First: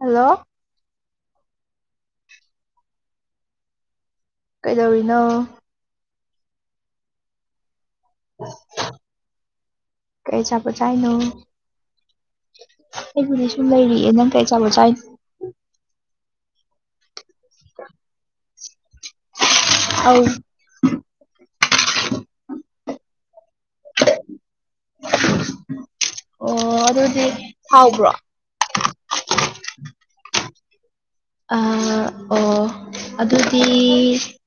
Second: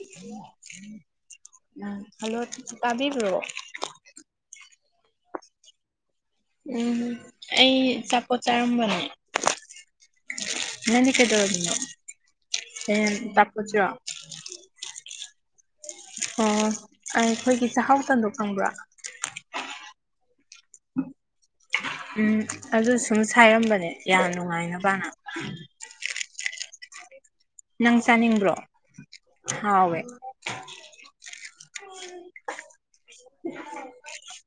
hello hello ꯄꯕꯤ꯭ꯔꯣ ꯀꯩꯗꯧꯔꯤꯅꯣ ꯎꯝ ꯑꯩ ꯆꯛ ꯄꯆꯥꯔꯝ ꯃꯅ ꯀꯩ ꯑꯆꯥꯄꯣꯠ ꯅꯅꯦ ꯆꯥꯏꯅꯣ ꯀꯦꯗꯔꯃꯤꯅ ꯍꯦ ꯇꯄꯥꯁꯤꯔꯣ ꯆꯥꯎ ꯆꯥꯏ ꯑꯣ ꯑꯩꯈꯣꯏꯒꯤ ꯆꯥꯍꯥꯎ ꯇꯝꯍꯣꯡ ꯈꯊꯣꯡꯕꯔꯣ ꯑꯧ ꯎꯝ ꯑꯗꯨ ꯁꯨꯝ ꯁꯥꯏꯔꯝꯕꯅꯦ ꯌꯥꯝ ꯅꯨꯡꯉꯥꯏ ꯅꯕꯥꯅꯗꯥ ꯑꯣ ꯑꯗꯨꯗꯤ ꯅꯪ ꯍꯥꯎꯕ꯭ꯔꯣ ꯆꯥꯅꯤꯡꯕ꯭ꯔꯣ ꯍꯥꯎꯋꯦ ꯑ ꯑꯣ ꯑꯗꯨꯗꯤ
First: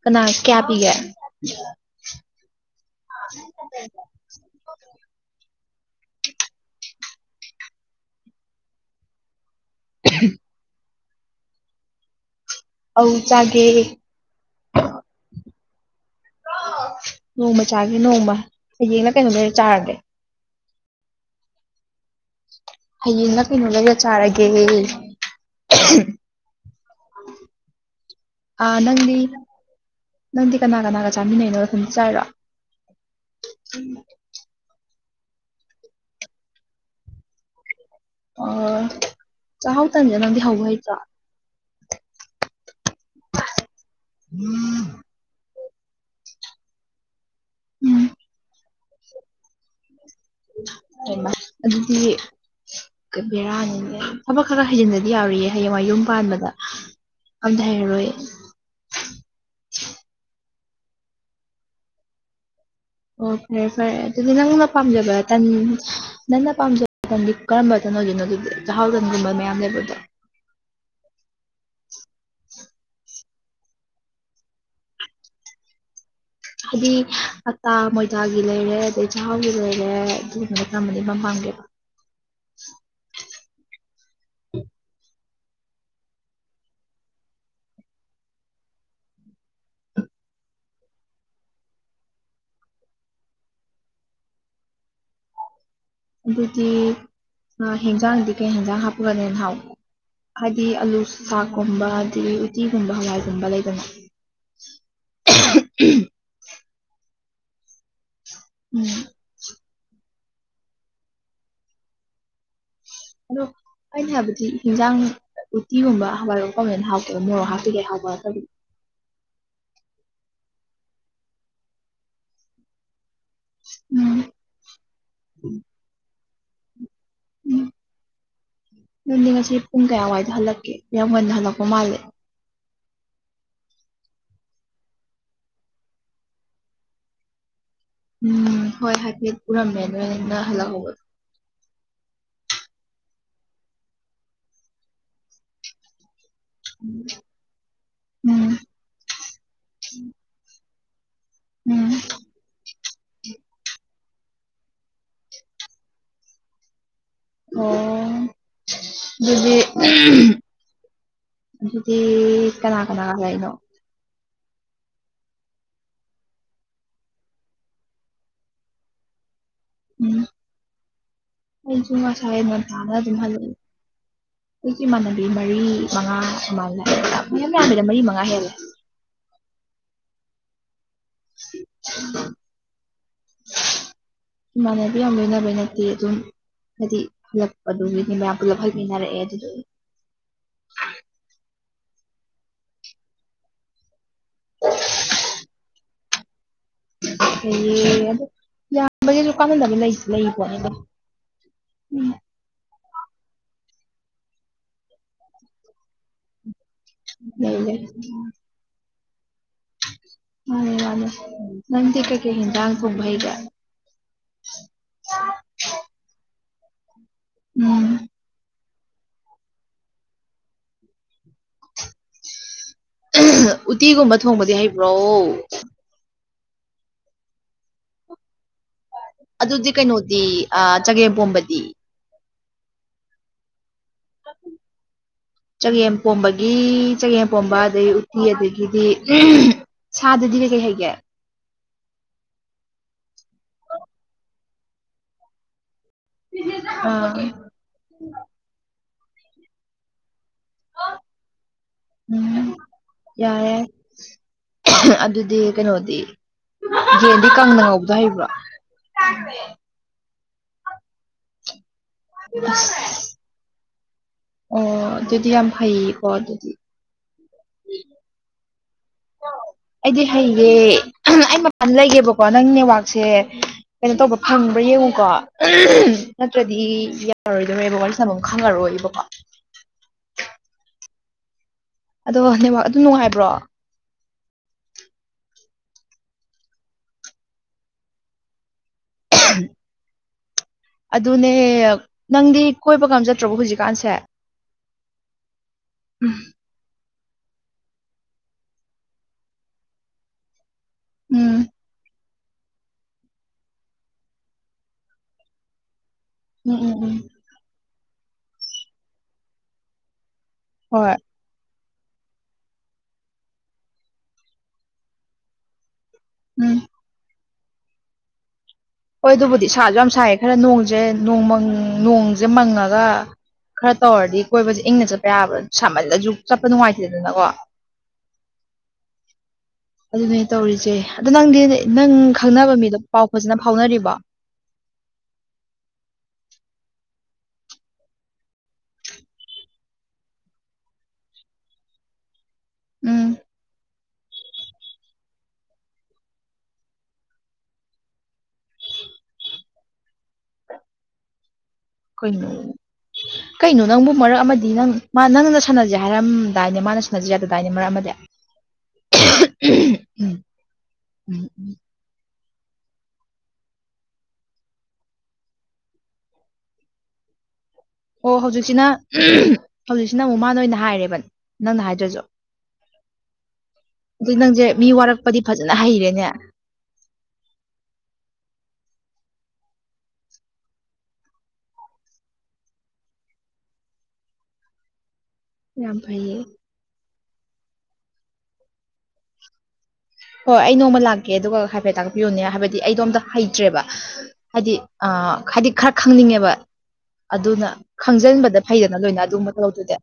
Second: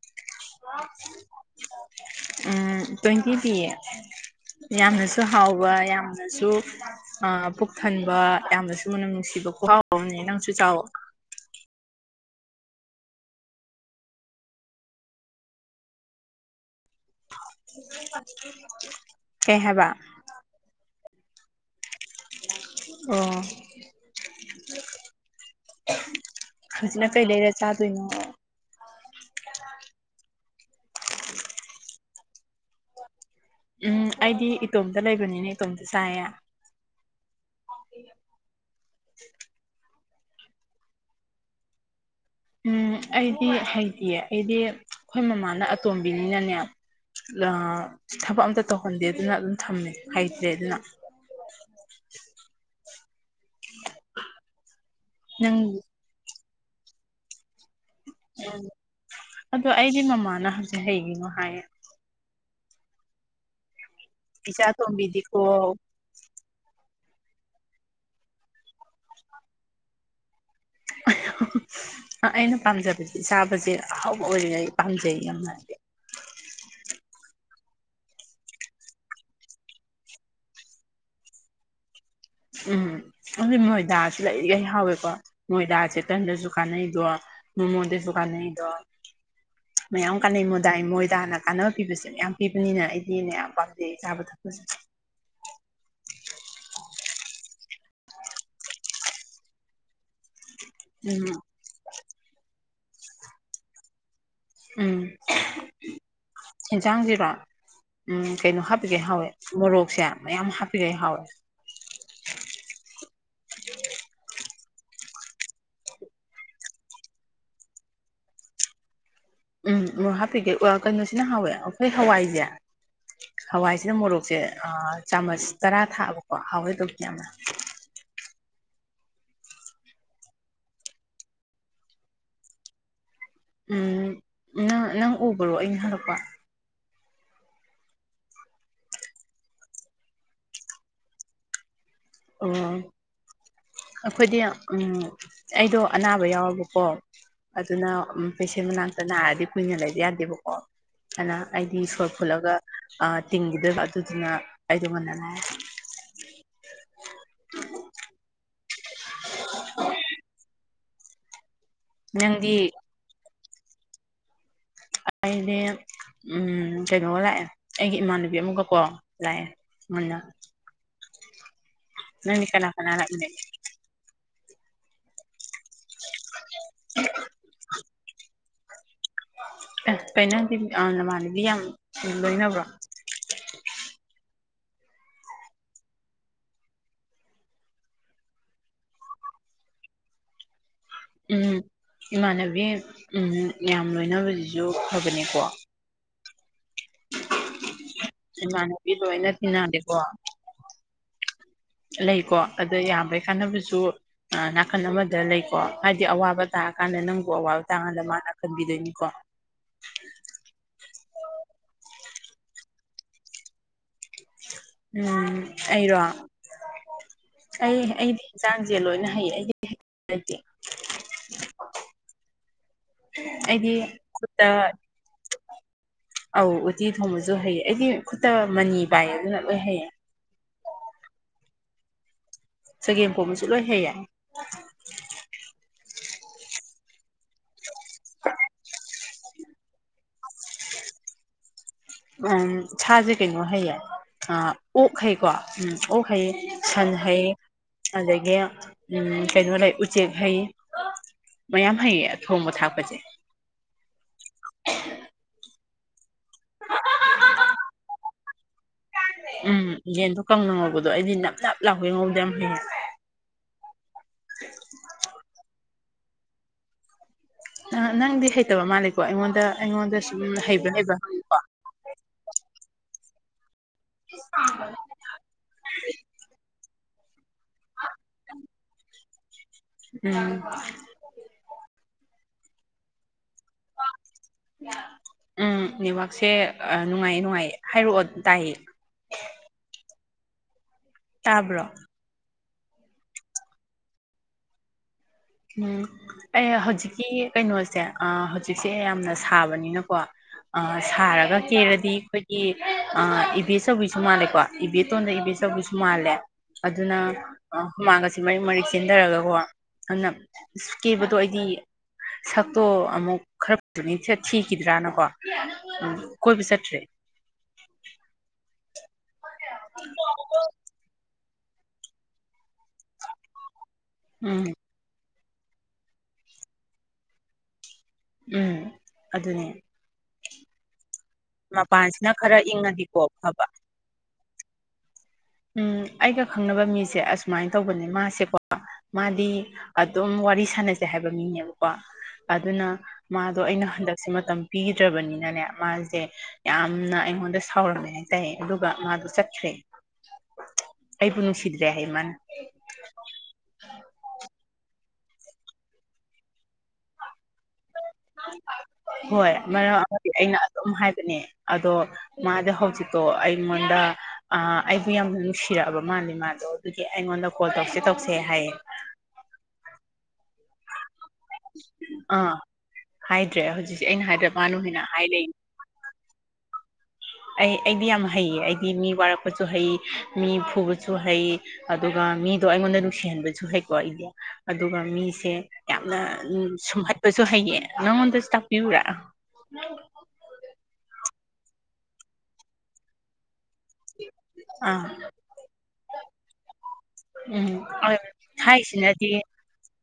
ꯀꯅ ꯀꯌꯥ ꯄꯤꯒꯦ ꯇ꯭ꯋꯦꯟꯇꯤ ꯄꯤ ꯌꯥꯝꯅꯁꯨ ꯍꯥꯎꯕ ꯌꯥꯝꯅꯁꯨ ꯄꯨꯛ ꯊꯟꯕ ꯌꯥꯝꯅꯁꯨ ꯃꯨꯅ ꯅꯨꯡꯁꯤꯕ ꯈꯍꯥꯎ ꯑꯃꯅꯦ ꯅꯪꯁꯨ ꯆꯥꯎꯋ ꯑ ꯆꯥꯒꯦ ꯅꯣꯡꯃ ꯆꯥꯒꯦ ꯅꯣꯡꯃ ꯍꯌꯦꯡꯅ ꯀꯩꯅꯣꯗꯔ ꯀꯩ ꯍꯥꯏꯕ ꯆꯥꯔꯗꯤꯦ ꯍꯌꯦꯡꯅ ꯑꯣ ꯀꯩꯅꯣ ꯂꯩꯒ ꯆꯥꯔꯒꯦ ꯍꯧꯖꯤꯅ ꯀꯩ ꯂꯩꯔ ꯆꯥꯗꯣꯏꯅꯣ ꯑ ꯅꯪꯗꯤ ꯅꯪꯗꯤ ꯀꯅꯥ ꯀꯅꯥꯒ ꯆꯥꯃꯤꯟꯅꯩꯅꯣ ꯅꯊꯟꯗ ꯆꯥꯏꯔꯣ ꯎꯝ ꯑꯩꯗꯤ ꯏꯇꯣꯝꯇ ꯂꯩꯕꯅꯤꯅꯦ ꯏꯇꯣꯝꯇ ꯆꯥꯌꯦ ꯑ ꯆꯥꯛꯍꯥꯎ ꯇꯟꯁꯦ ꯅꯪꯗꯤ ꯍꯧꯕ ꯍꯩꯇ꯭ꯔꯥ ꯎꯝ ꯑꯩꯗꯤ ꯍꯩꯇꯌꯦ ꯑꯩꯗꯤ ꯑꯩꯈꯣꯏ ꯃꯃꯥꯅ ꯑꯇꯣꯝꯕꯤꯅꯤꯅꯅꯦ ꯂꯥ ꯎꯝ ꯊꯕꯛ ꯑꯝꯇ ꯇꯧꯍꯟꯗꯦ ꯑꯗꯨꯅ ꯑꯗꯨꯝ ꯊꯝꯃꯦ ꯍꯥꯏꯩꯇ꯭ꯔꯦ ꯑꯗꯨꯅ ꯍꯩꯃ ꯑꯗꯨꯗꯤ ꯕꯦꯔꯥꯅꯤꯅꯦ ꯊꯕꯛ ꯈꯔ ꯈꯔ ꯍꯩꯖꯤꯟꯗꯗꯤ ꯌꯥꯎꯔꯤꯌꯦꯦ ꯅꯪ ꯍꯌꯦꯡꯋꯥꯏ ꯌꯨꯝ ꯄꯥꯟꯕꯗ ꯑꯝꯊꯩꯔꯔꯣꯏ ꯎꯝ ꯑꯗꯣ ꯑꯩꯒꯤ ꯃꯃꯥꯅ ꯍꯧꯪꯖꯤꯛ ꯍꯩꯒꯤꯅꯣ ꯍꯥꯏꯌꯦ ꯑꯣ ꯐꯔꯦ ꯐꯔꯦ ꯑꯗꯨꯗꯤ ꯏꯆꯥ ꯅꯪꯅ ꯄꯥꯝꯖꯕ ꯇ ꯑꯇꯣꯝꯕꯤꯗꯤꯀꯣ ꯅꯪꯅ ꯄꯥꯝꯖꯕ ꯃꯇꯝꯗꯤ ꯀꯔꯝꯕ ꯇꯝꯃꯚꯤꯅꯣ ꯑꯗꯨꯗꯤ ꯆꯥꯛꯍꯥꯎ ꯇꯟꯒꯨꯝꯕ ꯃꯌꯥꯝ ꯂꯩꯕꯗꯣ ꯑꯩꯅ ꯄꯥꯝꯖꯕꯁꯦ ꯆꯥꯕꯁꯦ ꯑꯍꯥꯎꯕ ꯑꯣꯏꯔꯤꯉꯩ ꯄꯥꯝꯖꯩ ꯌꯥꯝꯅ ꯍꯥꯏꯗꯤ ꯑꯇꯥ ꯃꯣꯏꯗꯥꯒꯤ ꯂꯩꯔꯦ ꯑꯗꯩ ꯆꯍꯥꯎꯒꯤ ꯂꯩꯔꯦ ꯑꯗꯨꯨꯝꯅꯗ ꯀꯔꯝꯕꯅ ꯏꯄꯥꯝ ꯄꯥꯝꯒꯦꯕ ꯎꯝ ꯑꯗꯨꯗꯤ ꯃꯣꯏꯗꯥꯁꯤ ꯂꯩꯔꯤ ꯂ ꯍꯥꯎꯋꯦꯀꯣ ꯃꯣꯏꯗꯥꯁꯦꯇꯟꯗꯁꯨ ꯀꯥꯟꯅꯩꯗꯣ ꯃꯃꯣꯟꯗꯁꯨ ꯀꯥꯟꯅꯩꯗꯣ [inaudible] ꯃꯌꯥꯝ ꯀꯥꯟꯅꯩ ꯃꯣꯏꯗ ꯃꯣꯏꯗ ꯍꯅ ꯀꯥꯟꯅꯕ ꯄꯤꯕꯁꯦ ꯃꯌꯥꯝ ꯄꯤꯕꯅꯤꯅ ꯑꯩꯗꯤꯩꯅ ꯌꯥꯝ ꯄꯥꯝꯖꯩ ꯆꯥꯕ ꯊꯛꯄꯁꯤꯁꯨ ꯑꯗꯨꯗꯤ ꯍꯦꯟꯖꯥꯡꯗꯤ ꯀꯩ ꯌꯦꯟꯖꯥꯡ ꯍꯥꯞꯄꯒꯅꯤ ꯅꯍꯥꯎ ꯍꯥꯏꯗꯤ ꯑꯂꯨ ꯎꯝ ꯆꯥꯛꯀꯨꯝꯕ ꯑꯗꯒꯤ ꯎꯇꯤꯒꯨꯝꯕ ꯍꯋꯥꯏꯒꯨꯝꯕ ꯂꯩꯗꯅ ꯎꯝ ꯑꯦꯟꯁꯥꯡꯁꯤꯔ ꯎꯝ ꯀꯩꯅꯣ ꯎꯝ ꯍꯥꯞꯄꯤꯒꯦ ꯍꯥꯎꯋꯦ ꯃꯣꯔꯣꯛꯁꯦ ꯃꯌꯥꯝ ꯍꯥꯞꯄꯤꯔꯦ ꯍꯥꯎꯋꯦ ꯑꯗꯣ ꯑꯩꯅ ꯍꯥꯏꯕꯗꯤ ꯍꯤꯟꯖꯥꯡ ꯎꯇꯤꯒꯨꯝꯕ ꯍꯋꯥꯏꯔꯣ ꯐꯖꯅ ꯍꯥꯎꯇꯔ ꯃꯣꯔꯣꯛ ꯍꯥꯞꯇꯤꯀꯩ ꯍꯥꯎꯊꯔꯄꯗꯤ ꯎꯝ ꯃꯣꯔꯣꯛ ꯍꯥꯞꯄꯤꯀꯦ ꯀꯩꯅꯣꯁꯤꯅ ꯍꯥꯎꯋꯦ ꯑꯩꯈꯣꯏ ꯍꯋꯥꯏꯁꯦ ꯍꯋꯥꯏꯁꯤꯅ ꯎꯝ ꯃꯣꯔꯣꯛꯁꯦ ꯆꯥꯃꯁ ꯇꯔꯥ ꯊꯥꯑꯕꯀꯣ ꯍꯥꯎꯋꯦꯗꯧꯀ ꯌꯥꯝꯅ ꯎꯝ ꯅꯪꯗꯤ ꯉꯁꯤ ꯄꯨꯡ ꯀꯌꯥꯋꯥꯏꯗ ꯍꯜꯂꯛꯀꯦ ꯌꯥꯝ ꯉꯟꯅ ꯍꯜꯂꯛꯄ ꯃꯥꯜꯂꯦ ꯎꯝ ꯅꯪ ꯅꯪ ꯎꯕꯔꯣ ꯑꯩꯅ ꯍꯜꯂꯛꯄ ꯎꯝ ꯍꯣꯏ ꯍꯥꯏꯐꯦꯠ ꯄꯨꯔꯝꯃꯦ ꯅꯣꯏ ꯅꯩꯅ ꯍꯜꯂꯛꯍꯧꯕꯗꯣ ꯑꯣ ꯑꯩꯈꯣꯏꯗꯤ ꯎꯝ ꯑꯩꯗꯣ ꯑꯅꯥꯕ ꯌꯥꯎꯔꯕꯀꯣ ꯑꯗꯨꯅ ꯎꯝ ꯄꯦꯁꯦꯟ ꯃꯅꯥꯛꯇ ꯅꯥꯔꯗꯤ ꯀꯨꯏꯅ ꯂꯩꯕ ꯌꯥꯗꯦꯕꯀꯣ ꯍꯥꯏꯅ ꯑꯩꯗꯤ ꯎꯝ ꯁꯣꯔ ꯐꯨꯠꯂꯒ ꯇꯤꯡꯈꯤꯗꯣꯏꯕ ꯑꯗꯨꯗꯨꯅ ꯑꯩꯗꯣ ꯉꯟꯅ ꯑꯣ ꯑꯗꯨꯗꯤ ꯑꯗꯨꯗꯤ ꯅꯪꯗꯤ ꯀꯅꯥ ꯀꯅꯥ ꯀꯅꯣ ꯑꯩꯗꯤ ꯎꯝ ꯀꯩꯅꯣꯒ ꯂꯥꯛꯑꯦ ꯑꯩꯒꯤ ꯏꯃꯥꯟꯅꯕꯤ ꯑꯃꯒꯀꯣ ꯂꯥꯛꯑꯦ ꯃꯂ ꯑꯩꯨꯃ ꯁꯥꯍꯦꯕ ꯃ ꯀꯅꯥ ꯀꯅꯥ ꯊꯥꯅ ꯇ ꯂꯥꯛꯃꯤꯟꯅꯒꯦ ꯂꯩ ꯍꯒꯤ ꯃꯅ ꯃꯔꯤ ꯃꯉꯥ ꯃꯥꯜꯂꯦ ꯃꯌꯥꯝ ꯌꯥꯝꯃꯤꯗ ꯃꯔꯤ ꯃꯉꯥ ꯍꯦꯜꯂꯦ ꯄꯅꯗꯤꯗ ꯃꯥꯅꯤ [inaudible] [inaudible] ꯃꯥꯅꯦꯕꯤ ꯌꯥꯝ ꯂꯣꯏꯅꯕꯩ ꯅꯠꯇꯦ ꯑꯗꯨꯝ ꯍꯥꯏꯗꯤ ꯍꯜꯂꯛꯄꯗꯨꯒꯤꯗꯤ ꯃꯌꯥꯝ ꯄꯨꯂꯞ ꯍꯟꯃꯤꯟꯅꯔꯛꯑꯦ ꯑꯗꯨꯗꯤ ꯎꯝ ꯏꯃꯥꯟꯅꯕꯤ ꯎꯝ ꯌꯥꯝ ꯂꯣꯏꯅꯕꯁꯤꯁꯨ ꯐꯕꯅꯤꯀꯣ ꯍ ꯑꯗꯨ ꯏꯃꯥꯟꯅꯕꯤ ꯂꯣꯏꯅ ꯌꯥꯝꯕꯒꯤꯁꯨ ꯀꯥꯟꯅꯟꯗꯕ ꯇꯤꯟꯅꯗꯦꯀꯣ ꯂꯩ ꯂꯩꯀꯣꯠꯅꯦꯗ ꯂꯩꯀꯣ ꯑꯗ ꯌꯥꯕꯩ ꯀꯥꯟꯅꯕꯁꯨ ꯅꯥꯀꯟ ꯑꯃꯗ ꯂꯩꯀꯣ ꯍꯥꯏꯗꯤ ꯑꯋꯥꯕ ꯇꯥꯔꯀꯥꯟꯗ ꯅꯪꯕꯨ ꯂꯩ ꯑꯋꯥꯕ ꯂꯩ ꯇꯥꯀꯥꯟꯗ ꯃꯥꯅ ꯀꯟꯕꯤꯗꯣꯏꯅꯤꯀꯣ ꯃꯥꯅꯦ ꯃꯥꯅꯦ ꯅꯟ ꯀ ꯀ ꯍ ꯅꯪ ꯊꯕ ꯍꯒ ꯎꯝ ꯑꯩꯔꯣ ꯑꯩ ꯎꯝ ꯑꯩꯗꯤꯟ ꯆꯥꯡ ꯁꯦ ꯂꯣꯏꯅ ꯍꯩ ꯑꯩꯗꯤ ꯍꯩꯇꯕꯥ ꯂꯩꯇꯦ ꯑꯩꯗꯤ ꯎꯇꯤꯒꯨꯝꯕ ꯈꯨꯠꯇ ꯊꯣꯡꯕꯗꯤ ꯍꯩꯕ꯭ꯔꯣ ꯑꯧ ꯎꯇꯤ ꯊꯣꯡꯕꯁꯨ ꯍꯩꯌꯦ ꯑꯩꯗꯤ ꯈꯨꯠꯇ ꯃꯅꯤ ꯄꯥꯏ ꯑꯗꯨꯅ ꯂꯣꯏ ꯍꯩꯌꯦ ꯗꯤ ꯑ ꯆꯒꯦꯝꯄꯣꯝꯕꯗꯤ ꯆꯒꯦꯝ ꯀꯣꯝꯕꯁꯨ ꯂꯣꯏ ꯍꯩꯏ ꯆꯒꯦꯝꯄꯣꯝꯕꯒꯤ ꯆꯒꯦꯝꯄꯣꯝꯕ ꯑꯗꯗꯒꯤ ꯎꯠꯇꯤ ꯑꯗꯒꯤꯗꯤ ꯁꯥꯗꯗꯤ ꯀꯩꯀꯩ ꯍꯥꯏꯩꯒꯦ ꯎ ꯁꯥꯖꯦ ꯀꯩꯅꯣ ꯍꯥꯏꯌꯦ ꯑ ꯑꯣꯛꯈꯩꯀꯣ ꯎꯝ ꯑꯣꯛ ꯍꯩ ꯁꯟ ꯑꯥ ꯍꯩ ꯑꯗꯒꯤ ꯀꯩꯅꯣ ꯂꯩ ꯎꯆꯦꯛ ꯍꯩ ꯃꯌꯥꯝ ꯍꯩꯌꯦ ꯊꯣꯡꯕ ꯎꯝ ꯊꯥꯛꯄꯁꯦ ꯌꯥꯔꯦ ꯑꯗꯨꯗꯤ ꯀꯩꯅꯣꯗꯤ ꯌꯦꯟꯗꯤ ꯀꯪꯅ ꯉꯧꯕꯗ ꯍꯩꯕ꯭ꯔꯥ ꯎꯝ ꯌꯦꯟꯗꯣ ꯀꯪꯅ ꯉꯧꯕꯗꯣ ꯑꯩꯗꯤ ꯅꯞ ꯅꯞ ꯂꯥꯎꯒꯩ ꯉꯧꯕꯗꯣ ꯌꯥꯝ ꯍꯩꯅꯩ ꯑꯣ ꯑꯗꯨꯗꯤ ꯌꯥꯝ ꯐꯩꯌꯦꯀꯣ ꯑꯗꯨꯗꯤ ꯅꯪꯗꯤ ꯍꯩꯇꯕ ꯃꯥꯜꯂꯦꯀꯣ ꯑꯩꯉꯣꯟꯗ ꯑꯩꯉꯣꯟꯗ ꯁꯨꯝ ꯍꯩꯕ ꯍ ꯂꯩꯌꯦꯦꯕꯀꯣ ꯅꯪ ꯅꯦꯠꯋꯥꯛꯁꯦ ꯀꯩꯅꯣ ꯇꯧꯕ ꯐꯪꯕ꯭ꯔꯥ ꯌꯦꯡꯉꯨꯀꯣ ꯎꯝ ꯅꯠꯇ꯭ꯔꯗꯤ ꯌꯥꯔꯣꯏꯗꯧꯔꯦ ꯋꯥꯔꯤ ꯁꯥꯐꯝ ꯈꯪꯉꯔꯣꯏꯕꯀꯣ ꯎꯝ ꯑꯗꯣ ꯅꯦꯕꯥꯛ ꯑꯗꯨ ꯅꯨꯡꯉꯥꯏꯕ꯭ꯔꯣ ꯎꯝ ꯅꯦꯠꯋꯥꯛꯁꯦ ꯑ ꯅꯨꯡꯉꯥꯏꯌꯦ ꯅꯨꯡꯉꯥꯏꯌꯦ ꯍꯥꯏꯔꯛꯑꯣ ꯑꯗꯨꯝ ꯇꯥꯏꯌꯦ ꯑꯗꯨꯅꯦ ꯇꯥꯕ꯭ꯔꯣ ꯅꯪꯗꯤ ꯀꯣꯏꯕ ꯉꯝꯖꯠꯇ꯭ꯔꯣꯕꯣ ꯍꯧꯖꯤꯛꯀꯥꯟꯁꯦ ꯎꯝ ꯑꯦ ꯍꯧꯖꯤꯛꯀꯤ ꯀꯩꯅꯣꯁꯦ ꯑ ꯍꯧꯖꯤꯛꯁꯦ ꯌꯥꯝꯅ ꯁꯥꯕꯅꯤꯅꯀꯣ ꯑ ꯁꯥꯔꯒ ꯎꯝ ꯀꯦꯔꯗꯤ ꯑꯩꯈꯣꯏ ꯏꯕꯦꯆꯧꯕꯤꯁꯨ ꯃꯥꯜꯂꯦꯀꯣ ꯏꯕꯦꯇꯣꯟꯗ ꯏꯕꯦꯆꯧꯕꯤꯁꯨ ꯃꯥꯜꯂꯦ ꯎꯝ ꯎꯝ ꯎꯝ ꯑꯗꯨꯅ ꯍꯨꯃꯥꯡꯒꯁꯤꯦ ꯃꯛ ꯃꯔꯤꯛ ꯆꯦꯟꯊꯔꯒꯀꯣ ꯑꯗꯨꯅ ꯀꯦ ꯍꯣꯏ ꯇꯣ ꯑꯩꯗꯤ ꯁꯛꯇꯣ ꯑꯃꯨꯛ ꯈꯔ ꯊꯤꯈꯤꯗ꯭ꯔꯥꯅꯀꯣ ꯎ ꯀꯣꯏꯕ ꯎꯝ ꯆꯠꯇ꯭ꯔꯦ ꯍꯣꯏ ꯑꯗꯨꯕꯨꯗꯤ ꯁꯥꯁꯨ ꯌꯥꯝ ꯁꯥꯏꯌꯦ ꯈꯔ ꯅꯣꯡꯁꯦ ꯅꯣꯡ ꯃꯪ ꯅꯣꯪꯁꯦ ꯃꯪꯉꯒ ꯈꯔ ꯇꯧꯔꯗꯤ ꯎꯝ ꯀꯣꯏꯕꯁꯦ ꯏꯪꯅ ꯆꯠꯄ ꯌꯥꯕ ꯁꯥꯃꯜꯂꯁꯨ ꯆꯠꯄ ꯅꯨꯡꯉꯥꯏꯇꯦꯗꯅꯀꯣ ꯎꯝ ꯑꯗꯨꯅꯦ ꯑꯗꯨꯅꯦ ꯇꯧꯔꯤꯁꯦ ꯑꯗꯣ ꯅꯪꯗꯤ ꯅꯪ ꯃꯄꯥꯟꯁꯤꯅ ꯈꯔ ꯈꯪꯅꯕ ꯃꯤꯗꯣ ꯏꯪꯉꯗꯤꯀꯣ ꯄꯥꯎ ꯐꯖꯅ ꯐꯕ ꯐꯥꯎꯅꯔꯤꯕꯣ ꯎꯝ ꯑꯩꯒ ꯈꯪꯅꯕ ꯃꯤꯁꯦ ꯑꯁꯨꯃꯥꯏꯅ ꯇꯧꯕꯅꯦ ꯃꯥꯁꯦꯀꯣ ꯃꯥꯗꯤ ꯑꯗꯨꯝ ꯋꯥꯔꯤ ꯁꯥꯟꯅꯁꯦ ꯍꯥꯏꯕ ꯃꯤꯅꯦꯕꯀꯣ ꯑꯗꯨꯅ ꯎꯝ ꯃꯥꯗꯣ ꯑꯩꯅ ꯍꯟꯗꯛꯁꯦ ꯃꯇꯝ ꯄꯤꯗ꯭ꯔꯕꯅꯤꯅꯅꯦ ꯃꯥꯁꯦ ꯌꯥꯝꯅ ꯑꯩꯉꯣꯟꯗ ꯁꯥꯎꯔꯝꯃꯦ ꯍꯥꯏꯇꯥꯔꯦ ꯑꯗꯨꯒ ꯃꯥꯗꯣ ꯆꯠꯈ꯭ꯔꯦ ꯑꯩꯕꯨ ꯅꯨꯡꯁꯤꯗꯦ ꯑꯩꯣꯏ ꯀꯩꯅꯣ ꯅꯪꯕꯨ ꯃꯔꯛ ꯑꯃꯗꯤ ꯅꯪ ꯃꯥ ꯅꯪꯅ ꯁꯥꯟꯅꯖꯦ ꯍꯥꯏꯔꯝꯗꯥꯏꯅꯦ ꯃꯥꯅ ꯁꯥꯟꯅꯖ ꯌꯥ ꯑꯗꯨꯗꯥꯏꯅꯦ ꯃꯔꯛ ꯑꯃꯗꯤ ꯍꯣꯏ ꯃꯔꯛ ꯑꯃꯗꯤ ꯑꯩꯅ ꯑꯗꯨꯝ ꯍꯥꯏꯕꯅꯦ ꯑꯗꯣ ꯃꯥꯗ ꯍ ꯍꯧꯖꯤꯤꯀꯣ ꯑ ꯃꯗ ꯑ ꯑꯩꯕꯨ ꯌꯥꯝꯅ ꯅꯨꯡꯁꯤꯔꯛꯑꯕ ꯃꯥꯜꯂ ꯃꯥꯗꯣ ꯑꯗꯨꯒꯤ ꯑꯩꯉꯣꯟꯗ ꯀꯣꯜ ꯇꯧꯁꯤ ꯑꯣ ꯍꯧꯖꯤꯛꯁꯤꯅ ꯎꯝ ꯍꯧꯖꯤꯛꯁꯤꯅ ꯃꯨꯛ ꯃꯥꯅ ꯑꯣꯏꯅ ꯍꯥꯏꯔꯦꯕ ꯅꯪꯅ ꯍꯥꯏꯗ꯭ꯔꯁꯨ ꯑ ꯍꯥꯏꯗ꯭ꯔꯦ ꯍꯧꯖꯤꯛꯁꯦ ꯑꯩꯅ ꯑꯗꯨ ꯍꯥꯏꯗ꯭ꯔꯥ ꯅꯪꯁꯦ ꯃꯥꯅ ꯃꯤ ꯑꯣꯏꯅꯥ ꯍꯥꯏ ꯋꯥꯔꯛꯄꯗꯤ ꯂꯩꯅꯦ ꯐꯖꯅ ꯍꯩꯔꯦꯅꯦ ꯑꯩ ꯑꯩꯗꯤ ꯌꯥꯝ ꯍꯩꯌꯦ ꯑꯩꯗꯤ ꯃꯤ ꯋꯥꯔꯛꯄꯁꯨ ꯍꯩ ꯃꯤ ꯐꯨꯕꯁꯨ ꯍꯩ ꯑꯗꯨꯒ ꯃꯤꯗꯣ ꯑꯩꯉꯣꯟꯗ ꯅꯨꯡꯁꯤꯍꯟꯕꯁꯨ ꯍꯩꯀꯣ ꯑꯩꯗꯤ ꯑꯗꯨꯒ ꯃꯤꯁꯦ ꯌꯥꯝ ꯌꯥꯝꯅ ꯐꯩꯌꯦ ꯎ ꯁꯨꯝꯍꯠꯄꯁꯨ ꯍꯩꯌꯦ ꯅꯉꯣꯟꯗꯁꯨ ꯇꯥꯛꯄꯤꯌꯨꯔꯥ ꯍꯣꯏ ꯑꯩ ꯅꯣꯡꯃ ꯂꯥꯛꯀꯦ ꯑꯗꯨꯒ ꯍꯥꯏꯐꯦꯠ ꯇꯥꯛꯄꯤꯌꯨꯅꯦ ꯍꯥꯏꯕꯗꯤ ꯑꯩꯗꯣ ꯑꯝꯇ ꯍꯩꯇ꯭ꯔꯦꯕ ꯍꯥꯏꯗꯤ ꯑ ꯑꯥ ꯍꯥꯏꯗꯤ ꯈꯔ ꯈꯪꯅꯤꯡꯉꯦꯕ ꯑꯗꯨꯅ ꯎꯝ ꯈꯪꯖꯤꯟꯕꯗ ꯐꯩꯗꯅ ꯂꯣꯏꯅ ꯍꯥꯏꯔꯤꯁꯤꯅꯗꯤ ꯑꯗꯨꯒꯨꯝꯕ ꯇꯧꯗꯨꯗꯤ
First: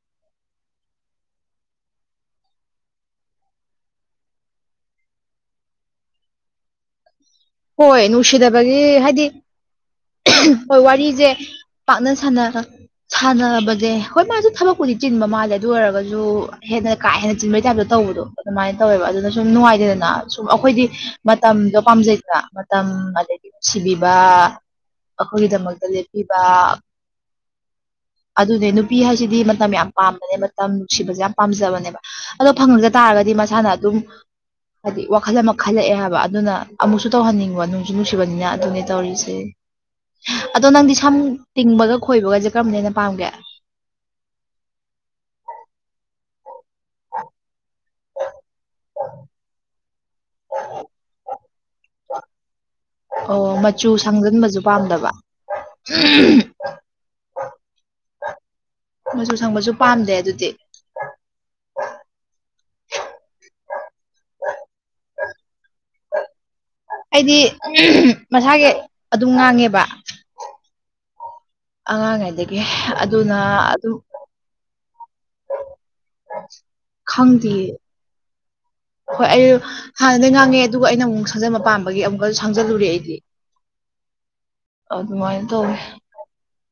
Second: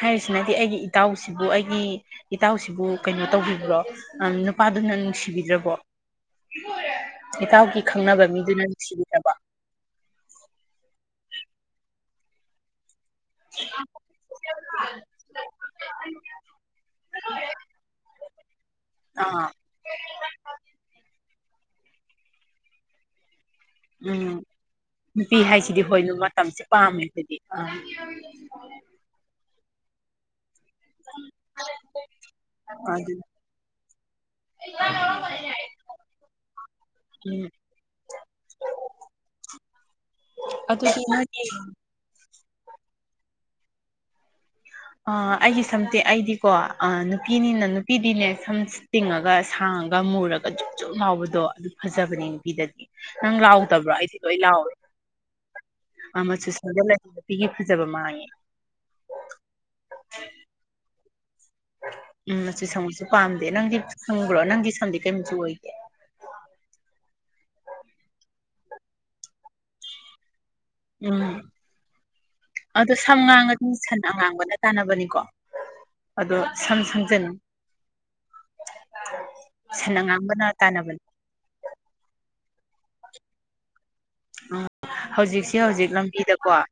ꯍꯥꯏꯔꯤꯁꯤꯅꯗꯤ ꯑꯩꯒꯤ ꯏꯇꯥꯎꯁꯤꯕꯨ ꯑꯩꯒꯤ ꯏꯇꯥꯎꯁꯤꯕꯨ ꯀꯩꯅꯣ ꯇꯧꯕꯤꯕ꯭ꯔꯣ ꯑꯝ ꯅꯨꯄꯥꯗꯨꯅ ꯅꯨꯡꯁꯤꯕꯤꯗ꯭ꯔꯕꯣ ꯏꯇꯥꯎꯒꯤ ꯍꯣꯏ ꯈꯪꯅꯕ ꯃꯤꯗꯨꯅ ꯅꯨꯡꯁꯤꯗꯕꯒꯤ ꯍꯥꯏꯗꯤ ꯅꯨꯡꯁꯤꯕꯤꯅꯕ ꯍꯣꯏ ꯋꯥꯔꯤꯁꯦ ꯄꯥꯛꯅ ꯁꯥꯟꯅꯒ ꯁꯥꯟꯅꯕꯁ ꯍꯣꯏ ꯃꯥꯁꯨ ꯊꯕꯛꯄꯨꯗꯤ ꯆꯤꯟꯕ ꯃꯥꯜꯂꯦ ꯑꯗꯨ ꯑꯣꯏꯔꯒꯁꯨ ꯍꯦꯟꯅ ꯀꯥ ꯍꯦꯟꯅ ꯆꯤꯟꯕꯩ ꯇꯥꯏꯞꯇ ꯇꯧꯕꯗꯣ ꯑꯗꯨꯃꯥꯏꯅ ꯇꯧꯋꯦꯕ ꯑꯗꯨꯅ ꯁꯨꯝ ꯑꯥ ꯅꯨꯡꯉꯥꯏꯇꯦꯗꯅ ꯁꯨꯝ ꯑꯩꯈꯣꯏꯗꯤ ꯃꯇꯝꯗꯣ ꯄꯥꯝꯖꯩꯗꯅ ꯃꯇꯝ ꯑꯗꯩ ꯁꯤꯕꯤꯕ ꯎꯝ ꯅꯨꯄꯤ ꯍꯥꯏꯁꯤꯗꯤ ꯑꯩꯈꯣꯏꯒꯤꯗꯃꯛꯇ ꯍꯣꯏ ꯂꯦꯞꯄꯤꯕ ꯃꯇꯝꯁꯦ ꯄꯥꯝꯃꯦ ꯑꯩꯈꯣꯏꯗꯤ ꯑꯥ ꯑꯗꯨꯅꯦ ꯅꯨꯄꯤ ꯍꯥꯏꯁꯤꯗꯤ ꯃꯇꯝ ꯌꯥꯝ ꯄꯥꯝꯕꯅꯦ ꯃꯇꯝ ꯅꯨꯡꯁꯤꯕꯁꯦ ꯌꯥꯝ ꯄꯥꯝꯖꯕꯅꯦꯕ ꯑꯗꯣ ꯐꯪꯉꯖ ꯑꯗꯨ ꯇꯥꯔꯒꯗꯤ ꯃꯁꯥꯅ ꯑꯗꯨꯝ ꯍꯥꯏꯗꯤ ꯋꯥꯈꯜ ꯑꯃ ꯈꯜꯂꯛꯑꯦ ꯍꯥꯏꯕ ꯑꯗꯨꯅ ꯑꯃꯨꯛꯁꯨ ꯎꯝ ꯇꯧꯍꯟꯅꯤꯡꯕ ꯅꯨꯡꯁꯨ ꯅꯨꯡꯁꯤꯕꯅꯤꯅ ꯑꯗꯨꯅꯦ ꯇꯧꯔꯤꯁꯦ ꯑꯗꯣ ꯅꯪꯗꯤ ꯁꯝ ꯇꯤꯡꯕꯒ ꯈꯣꯏꯕꯒꯁꯦ ꯀꯔꯝꯅ ꯍꯅ ꯄꯥꯝꯒꯦ ꯑ ꯑꯩꯒꯤ ꯁꯝꯇꯤ ꯑꯩꯗꯤꯀꯣ ꯅꯨꯄꯤꯅꯤꯅ ꯅꯨꯄꯤꯗꯤꯅꯦ ꯁꯝ ꯇꯤꯡꯉꯒ ꯁꯥꯡꯉꯒ ꯃꯨꯔꯒ ꯖꯨꯞ ꯖꯨꯝ ꯂꯥꯎꯕꯗꯣ ꯑꯗꯨ ꯐꯖꯕꯅꯦ ꯅꯨꯄꯤꯗꯗꯤ ꯅꯪ ꯑꯣ ꯂꯥꯎ ꯇꯕ꯭ꯔꯣ ꯃꯆꯨ ꯑꯩꯗꯤꯂꯣ ꯏ ꯁꯪꯖꯟꯕꯁꯨ ꯂꯥꯎꯑꯣꯦ ꯄꯥꯝꯗꯕ ꯑꯃꯁꯨ ꯁ꯭ꯋꯥꯏꯗ ꯅꯨꯄꯤꯒꯤ ꯐꯖꯕ ꯃꯥꯡꯉꯦ ꯃꯆꯨ ꯁꯪꯕꯁꯨ ꯄꯥꯝꯗꯦ ꯑꯗꯨꯗꯤ ꯎꯝ ꯃꯆꯨ ꯁꯪꯣꯏꯁꯨ ꯄꯥꯝꯗꯦ ꯅꯪꯗꯤ ꯁꯪꯕ꯭ꯔꯣ ꯅꯪꯗꯤ ꯁꯝꯗꯤ ꯀꯩ ꯃꯆꯨ ꯑꯣꯏꯗꯦ ꯑꯩꯗꯤ ꯃꯁꯥꯒꯤ ꯑꯗꯨꯝ ꯉꯥꯡꯉꯦꯕ ꯎꯝ ꯑꯉꯥꯡꯉꯩꯗꯒꯤ ꯑꯗꯣ ꯁꯝ ꯑꯗꯨꯅ ꯉꯥꯡꯉꯗꯤ ꯑꯗꯨꯝ ꯁꯟ ꯑꯉꯥꯡꯕꯅ ꯇꯥꯟꯅꯕꯅꯤꯀꯣ ꯑꯗ ꯁꯝ ꯁꯝꯖꯅꯤꯡ ꯈꯪꯗꯦꯌꯦ ꯍꯣꯏ ꯑꯩ ꯁꯟ ꯍꯥꯟꯅꯗꯩ ꯑꯉꯥꯡꯕꯅ ꯉꯥꯡꯉꯦ ꯑꯗꯨꯒ ꯇꯥꯟꯅꯕꯅꯤ ꯑꯩꯅ ꯑꯃꯨꯛ ꯁꯪꯖꯟꯕ ꯄꯥꯝꯕꯒꯤ ꯑꯃꯨꯛꯀꯁꯨ ꯁꯪꯖꯜꯂꯨꯔꯦ ꯑꯩꯗꯤ ꯑ ꯑꯗꯨꯃꯥꯏꯅ ꯍꯧꯖꯤꯛꯁꯦ ꯇꯧꯋꯦ ꯍꯧꯖꯤꯛ ꯂꯝꯕꯤꯗꯀꯣ ꯑ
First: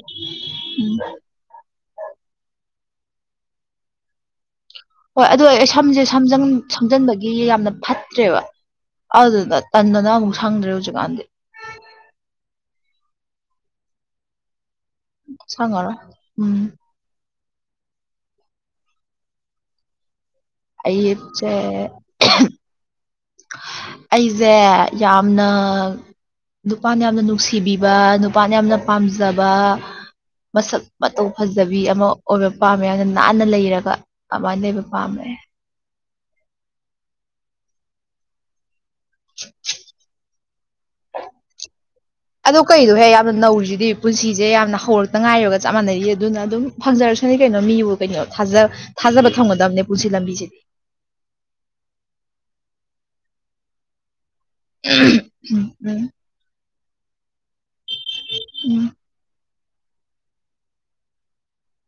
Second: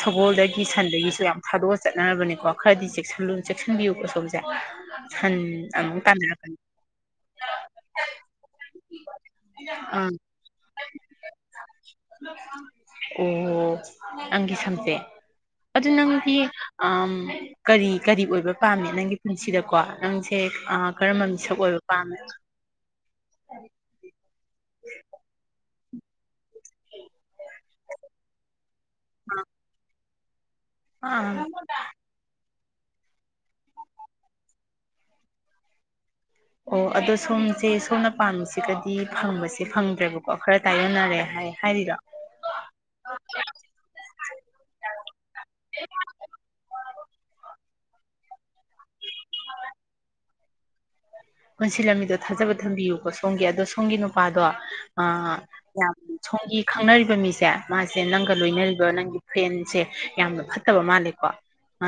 ꯁꯒꯣꯜꯗꯒꯤ ꯎꯝ ꯁꯟꯗꯒꯤꯁꯨ ꯌꯥꯝ ꯊꯥꯗꯣꯛꯑ ꯆꯠꯅꯔꯕꯅꯤꯀꯣ ꯈꯔꯗꯤ ꯆꯦꯛꯁꯤꯟꯕꯤꯌꯨꯀ ꯁꯣꯝꯁꯦ ꯍꯣꯏ ꯁꯟ ꯑꯗꯨ ꯑꯩ ꯑꯩ ꯑꯃꯨꯛ ꯁꯝꯁꯦ ꯇꯥꯟꯅꯔꯛꯀꯅꯤ ꯁꯝꯖꯟꯕꯒꯤ ꯌꯥꯝꯅ ꯐꯠꯇ꯭ꯔꯦꯕ ꯑꯗꯨꯅ ꯑꯥ ꯇꯟꯟꯅꯗꯅ ꯑꯃꯨꯛ ꯁꯪꯗ꯭ꯔꯦ ꯍꯧꯖꯤꯛꯀꯥꯟꯗꯤ ꯑꯣ ꯑꯪꯒꯤ ꯁꯝꯁꯦ ꯑꯗꯨ ꯁꯪꯉꯔꯣꯏ ꯅꯪꯒꯤ ꯎꯝ ꯑ ꯀꯔꯤ ꯀꯔꯤ ꯑꯣꯏꯕ ꯄꯥꯝꯃꯦ ꯅꯪꯒꯤ ꯄꯨꯟꯁꯤꯗꯀꯣ ꯅꯪꯁꯦ ꯀꯔꯝꯕ ꯑꯩꯁꯦ ꯁꯛ ꯑꯣꯏꯕ ꯄꯥꯝꯃꯦ ꯑꯩꯁꯦ ꯌꯥꯝꯅ ꯅꯨꯄꯥꯅ ꯌꯥꯝꯅ ꯅꯨꯡꯁꯤꯕꯤꯕ ꯅꯨꯄꯥꯅ ꯌꯥꯝꯅ ꯄꯥꯝꯖꯕ ꯃꯁꯛ ꯃꯇꯧ ꯑꯥ ꯐꯖꯕꯤ ꯑꯃ ꯑꯣꯏꯕ ꯄꯥꯝꯃꯦ ꯑꯗꯨꯅ ꯅꯥꯟꯅ ꯂꯩꯔꯒ ꯑꯗꯨꯃꯥꯏꯅ ꯂꯩꯕ ꯄꯥꯝꯃꯦ ꯑꯣ ꯑꯗꯣ ꯁꯣꯝꯁꯦ ꯁꯣꯝꯅ ꯄꯥꯝꯃꯤꯁꯤꯒꯗꯤ ꯐꯪꯕꯁꯦ ꯐꯪꯗ꯭ꯔꯦꯕꯀꯣ ꯈꯔ ꯇꯥꯏꯌꯣꯟꯅꯔꯦ ꯍꯥꯏ ꯍꯥꯏꯔꯤꯔꯣ ꯑꯗꯨ ꯀꯩꯗꯣ ꯍꯦꯛ ꯌꯥꯝꯅ ꯅꯧꯔꯤꯁꯤꯗꯤ ꯄꯨꯟꯁꯤꯁꯦ ꯌꯥꯝꯅ ꯍꯧꯔꯛꯇ ꯉꯥꯏꯔꯤꯕꯒ ꯆꯞ ꯃꯥꯟꯅꯔꯤ ꯑꯗꯨꯅ ꯑꯗꯨꯝ ꯐꯪꯖꯔꯁꯅꯤ ꯀꯩꯅꯣ ꯃꯤꯕꯨ ꯀꯩꯅꯣꯥ ꯊꯥꯖ ꯊꯥꯖꯕ ꯊꯝꯒꯗꯕꯅꯦ ꯄꯨꯟꯁꯤ ꯂꯝꯕꯤꯁꯤꯗꯤ ꯄꯨꯟꯁꯤꯜꯂꯝꯃꯤꯗꯣ ꯊꯥꯖꯕ ꯊꯝꯕꯤꯌꯨꯀꯣ ꯁꯣꯝꯒꯤ ꯑꯗꯣ ꯁꯣꯝꯒꯤ ꯅꯨꯄꯥꯗꯣ ꯑ ꯌꯥꯝ ꯎꯝ ꯁꯣꯝꯒꯤ ꯈꯪꯅꯔꯤꯕ ꯃꯤꯁꯦ ꯃꯥꯁꯦ ꯅꯪꯒ ꯂꯣꯏꯅꯔꯤꯕ ꯎꯝ ꯅꯪꯒꯤ ꯐꯦꯟꯁꯦ ꯌꯥꯝꯅ ꯐꯠꯇꯕ ꯃꯥꯜꯂꯦꯀꯣ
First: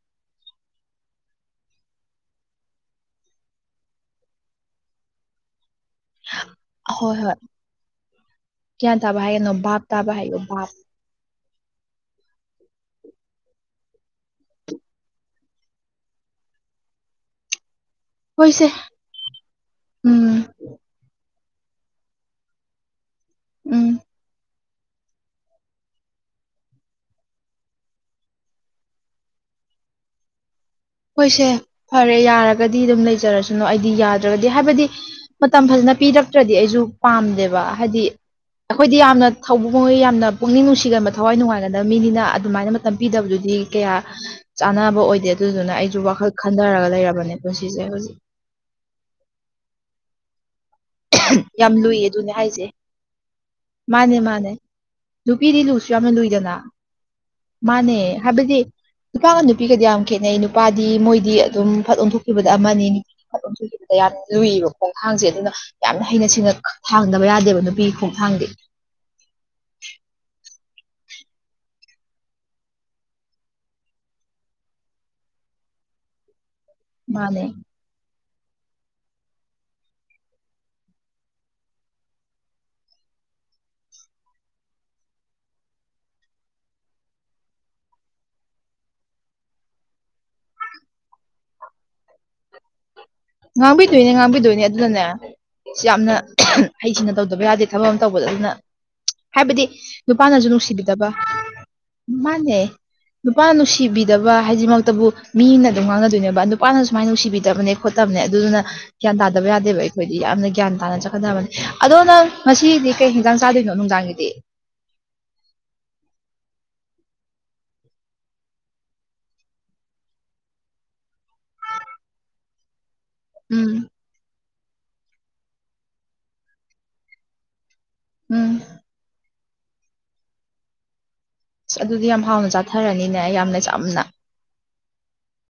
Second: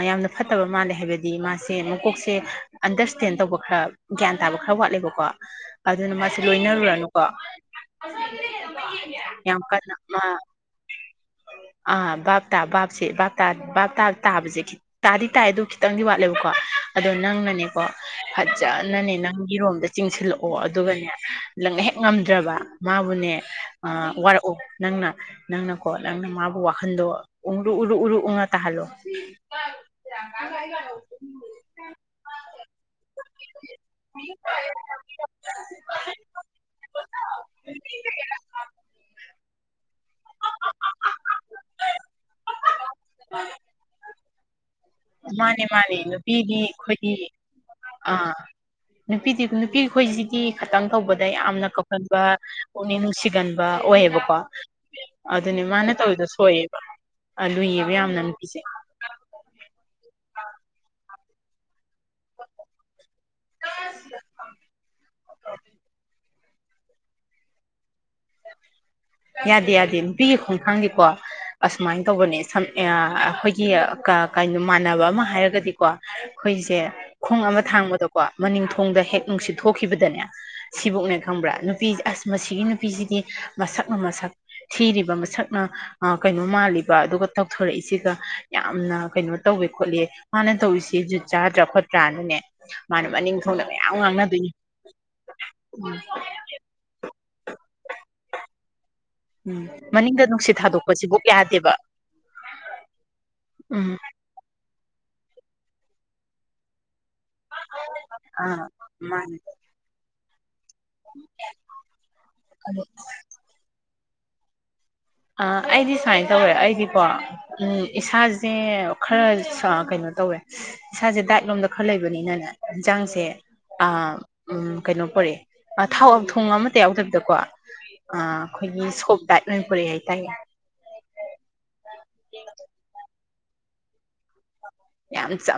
ꯌꯥꯝꯅ ꯐꯠꯇꯕ ꯃꯥꯜꯂꯦ ꯍꯥꯏꯕꯗꯤ ꯃꯥꯁꯦ ꯃꯀꯣꯛꯁꯦ ꯑꯟꯗꯔꯁꯇꯦꯟ ꯇꯧꯕ ꯈꯔ ꯒ꯭ꯌꯥꯟ ꯇꯥꯕ ꯈꯔ ꯋꯥꯠꯂꯦꯕꯀꯣ ꯑꯗꯨꯅ ꯃꯥꯁꯦ ꯍꯣꯏ ꯂꯣꯏꯅꯔꯨꯔꯅꯨꯀꯣ ꯍꯣꯏ ꯒ꯭ꯌꯥꯟ ꯇꯥꯕ ꯍꯥꯏꯒꯅꯣ ꯌꯥꯝ ꯚꯥꯞ ꯀꯅ ꯇꯥꯕ ꯃ ꯍꯥꯏꯌꯣ ꯚꯥꯞ ꯑ ꯕꯥꯞꯇꯥ ꯕꯥꯞꯁꯦ ꯕꯥꯄꯇꯥ ꯕꯥꯞ ꯕꯥꯞꯇꯥꯕꯁꯦ ꯈꯤꯠ ꯇꯥꯗꯤ ꯇꯥꯏ ꯑꯗꯨ ꯈꯤꯇꯪꯗꯤ ꯋꯥꯠꯂꯦꯕꯀꯣ ꯑꯗꯣ ꯅꯪꯅꯅꯦꯀꯣ ꯍꯣꯏꯁꯦ ꯐꯖ ꯅꯅꯦ ꯅꯪꯒꯤꯔꯣꯝꯗ ꯎꯝ ꯆꯤꯡꯁꯤꯜꯂꯛꯑꯣ ꯑꯗꯨꯒꯅꯦ ꯅꯪꯅ ꯍꯦꯛ ꯉꯝꯗ꯭ꯔꯕ ꯃꯥꯕꯨꯅꯦ ꯑ ꯎꯝ ꯋꯥꯔꯛꯎ ꯅꯪꯅ ꯅꯪꯅꯀꯣ ꯅꯪꯅ ꯃꯥꯕꯨ ꯋꯥꯈꯟꯗꯣ ꯎꯔꯨ ꯎꯔꯨ ꯎꯔꯨ ꯎꯡꯉ ꯇꯥꯍꯜꯂꯣ ꯀꯥꯏꯒ ꯍꯣꯏꯁꯦ ꯐꯔꯦ ꯌꯥꯔꯒꯗꯤ ꯑꯗꯨꯝ ꯂꯩꯖꯔꯁꯅꯨ ꯑꯩꯗꯤ ꯌꯥꯗ꯭ꯔꯒꯗꯤ ꯍꯥꯏꯕꯗꯤ ꯃꯇꯝ ꯐꯖꯅ ꯄꯤꯔꯛꯇ꯭ꯔꯗꯤ ꯑꯩꯁꯨ ꯄꯥꯝꯗꯦꯕ ꯍꯥꯏꯗꯤ ꯑꯩꯈꯣꯏꯗꯤ ꯌꯥꯝꯅ [unintelligible] ꯌꯥꯝꯅ ꯄꯨꯛꯅꯤꯡ ꯅꯨꯡꯁꯤꯒꯕ ꯊꯋꯥꯏ ꯅꯨꯡꯉꯥꯏꯒꯗꯕ ꯃꯤꯅꯤꯅ ꯑꯗꯨꯃꯥꯏꯅ ꯃꯇꯝ ꯄꯤꯗꯕꯗꯨꯗꯤ ꯀꯌꯥ ꯆꯥꯅꯕ ꯑꯣꯏꯗꯦ ꯑꯗꯨ ꯃꯥꯅꯤ ꯅꯨꯄꯤꯗꯤ ꯑꯩꯈꯣꯏꯗꯤ ꯄꯨꯟꯁꯤꯁꯦ ꯑ ꯍꯧꯖꯤꯛ ꯅꯨꯄꯤꯗꯤ ꯅꯨꯄꯤ ꯑꯩꯈꯣꯏꯁꯤ ꯇꯤ ꯈꯛꯇꯪ ꯇꯧꯕꯗ ꯌꯥꯝꯅ ꯌꯥꯝ ꯂꯨꯏ ꯀꯞꯀꯟꯕ ꯑꯗꯨꯅꯦ ꯍꯥꯏꯁꯦ ꯄꯨꯛꯅꯤꯡ ꯅꯨꯡꯁꯤꯒꯟꯕ ꯃꯥꯅꯦ ꯑꯣꯏꯌꯦꯕꯀꯣ ꯃꯥꯅꯦ ꯅꯨꯄꯤꯗꯤ ꯑꯗꯨꯅꯦ ꯂꯨꯁꯨ ꯃꯥꯅ ꯌꯥꯝꯅ ꯇꯧꯋꯤꯗꯣ ꯂꯨꯏꯗꯅ ꯁꯣꯏꯑꯦꯕ ꯑ ꯂꯨꯏꯌꯦꯕ ꯃꯥꯅꯦ ꯌꯥꯝꯅ ꯅꯨꯄꯤꯁꯦ ꯍꯥꯏꯕꯗꯤ ꯅꯨꯄꯥꯒ ꯅꯨꯄꯤꯒꯗꯤ ꯌꯥꯝ ꯈꯦꯠꯅꯩ ꯅꯨꯄꯥꯗꯤ ꯃꯣꯏꯗꯤ ꯑꯗꯨꯝ ꯐꯠ ꯑꯣꯟꯊꯣꯛ ꯁꯨꯈꯤꯕꯗ ꯑꯃꯅꯤ ꯁꯣꯏꯈꯤꯕꯗ ꯌꯥꯝꯅ ꯂꯨꯏꯌꯦꯕ ꯈꯣꯡꯊꯥꯡꯁꯦ ꯑꯗꯨꯅ ꯌꯥꯝꯅ ꯍꯩ ꯁꯤꯦꯡꯅ ꯊꯥꯡꯗꯕ ꯌꯥꯗꯦꯕ ꯅꯨꯄꯤ ꯈꯣꯡꯊꯥꯡꯗꯦ ꯌꯥꯗꯦ ꯌꯥꯗꯦ ꯅꯨꯄꯤꯒꯤ ꯈꯣꯡꯊꯥꯡꯗꯤꯀꯣ ꯑꯁꯨꯃꯥꯏꯅ ꯇꯧꯕꯅꯦ ꯁꯝ ꯑ ꯑꯩꯈꯣꯏꯒꯤ ꯀ ꯀꯩꯅꯣ ꯃꯥꯟꯅꯕ ꯑꯃ ꯍꯥꯏꯔꯒꯗꯤ ꯀꯣ ꯑꯩꯈꯣꯏꯁꯦ ꯈꯣꯡ ꯃꯥꯅꯦ ꯑꯃ ꯊꯥꯡꯕꯗꯣ ꯀꯣ ꯃꯅꯤꯡ ꯊꯣꯡꯗ ꯍꯦꯛ ꯅꯨꯡꯁꯤꯠ ꯊꯣꯛꯈꯤꯕꯗꯅꯦ ꯁꯤꯕꯨꯛꯅꯦ ꯈꯪꯕ꯭ꯔꯥ ꯅꯨꯄꯤꯁ ꯑꯁ ꯃꯁꯤꯒꯤ ꯅꯨꯄꯤꯁꯤ ꯃꯁꯛꯅ ꯃꯁꯛ ꯊꯤꯔꯤꯕ ꯃꯁꯛꯅ ꯀꯩꯅꯣ ꯃꯥꯜꯂꯤꯕ ꯑꯗꯨꯒ ꯇꯧꯊꯣꯔꯛꯏꯁꯤꯒ ꯌꯥꯝꯅ ꯀꯩꯅꯣ ꯇꯧꯋꯦ ꯈꯣꯠꯂꯤ ꯃꯥꯅ ꯇꯧꯔꯤꯁꯦ ꯖꯨꯠ ꯆꯥꯗ꯭ꯔꯥ ꯈꯣꯠꯇ꯭ꯔꯥꯅꯅꯦ ꯃꯥꯅ ꯃꯅꯤꯡ ꯊꯣꯡꯅ ꯃꯌꯥꯝ ꯉꯥꯡꯕꯤꯗꯣꯏꯅꯦ ꯉꯥꯡꯅꯗꯣꯏꯅꯤ ꯉꯥꯡꯕꯤꯗꯣꯏꯅꯦ ꯑꯗꯨꯅꯅꯦ ꯁꯤ ꯎꯝ ꯌꯥꯝꯅ ꯍꯩꯁꯤꯅ ꯇꯧꯗꯕ ꯌꯥꯗꯦ ꯊꯕꯛ ꯑꯃ ꯇꯧꯕꯗ ꯑꯗꯨꯅ ꯎꯝ ꯍꯥꯏꯕꯗꯤ ꯃꯅꯤꯡꯗ ꯅꯨꯄꯥꯅꯁꯨ ꯅꯨꯡꯁꯤꯠ ꯅꯨꯡꯁꯤꯕꯤꯗꯕ ꯊꯥꯗꯣꯛꯄꯁꯤꯕꯨ ꯌꯥꯗꯦꯕ ꯃꯥꯅꯦ ꯅꯨꯄꯥꯅ ꯎꯝ ꯅꯨꯡꯁꯤꯕꯤꯗꯕ ꯍꯥꯏꯗꯤꯃꯛꯇꯕꯨ ꯃꯤꯅ ꯑꯗꯨꯝ ꯉꯥꯡꯅꯗꯣꯏꯅꯦꯕ ꯅꯨꯄꯥꯅ ꯁꯨꯃꯥꯏꯅ ꯅꯨꯡꯁꯤꯕꯤꯗ [unintelligible] ꯑꯗꯨꯗꯨꯅ ꯑꯥ ꯒ꯭ꯌꯥꯟ ꯃꯥꯅꯦ ꯇꯥꯗꯕ ꯌꯥꯗꯦꯕ ꯑꯩꯈꯣꯏꯗꯤ ꯌꯥꯝꯅ ꯒ꯭ꯌꯥꯟ ꯇꯥꯅ ꯆꯠꯀꯗꯕꯅꯤ ꯑꯗꯣ ꯅꯪ ꯉꯁꯤꯗꯤ ꯀꯩ ꯍꯦꯟꯖꯥꯡ ꯆꯥꯗꯣꯏꯅꯣ ꯅꯨꯡꯗꯥꯡꯒꯤꯗꯤ ꯑ ꯑꯩꯗꯤ ꯁꯨꯃꯥꯏꯅ ꯇꯧꯋꯦ ꯑꯩꯗꯤꯀꯣ ꯎꯝ ꯏꯁꯥꯁꯦ ꯈꯔ ꯑ ꯀꯩꯅꯣ ꯇꯧꯋꯦ ꯏꯁꯥꯁꯦ ꯗꯥꯏꯠ ꯂꯣꯝꯗ ꯈꯔ ꯂꯩꯕꯅꯤꯅꯅ ꯏꯟꯁꯥꯡꯁꯦ ꯎꯝ ꯑ ꯎꯝ ꯀꯩꯅꯣ ꯄꯣꯔꯦ ꯊꯥꯎ ꯊꯣꯡ ꯑꯃꯇ ꯌꯥꯎꯗꯕꯤꯗꯀꯣ ꯑ ꯎꯝ ꯑꯩꯈꯣꯏꯒꯤ ꯁꯣꯞ ꯗꯥꯏꯠ ꯑꯣꯏꯅ [unintelligible] ꯍꯥꯏꯇꯥꯏꯌꯦ ꯑꯁ ꯑꯗꯨꯗꯤ ꯌꯥꯝ ꯍꯥꯎꯅ ꯆꯥꯊꯔꯅꯤꯅꯦ ꯌꯥꯝꯅ ꯆꯝꯅ ꯌꯥꯝ [unintelligible]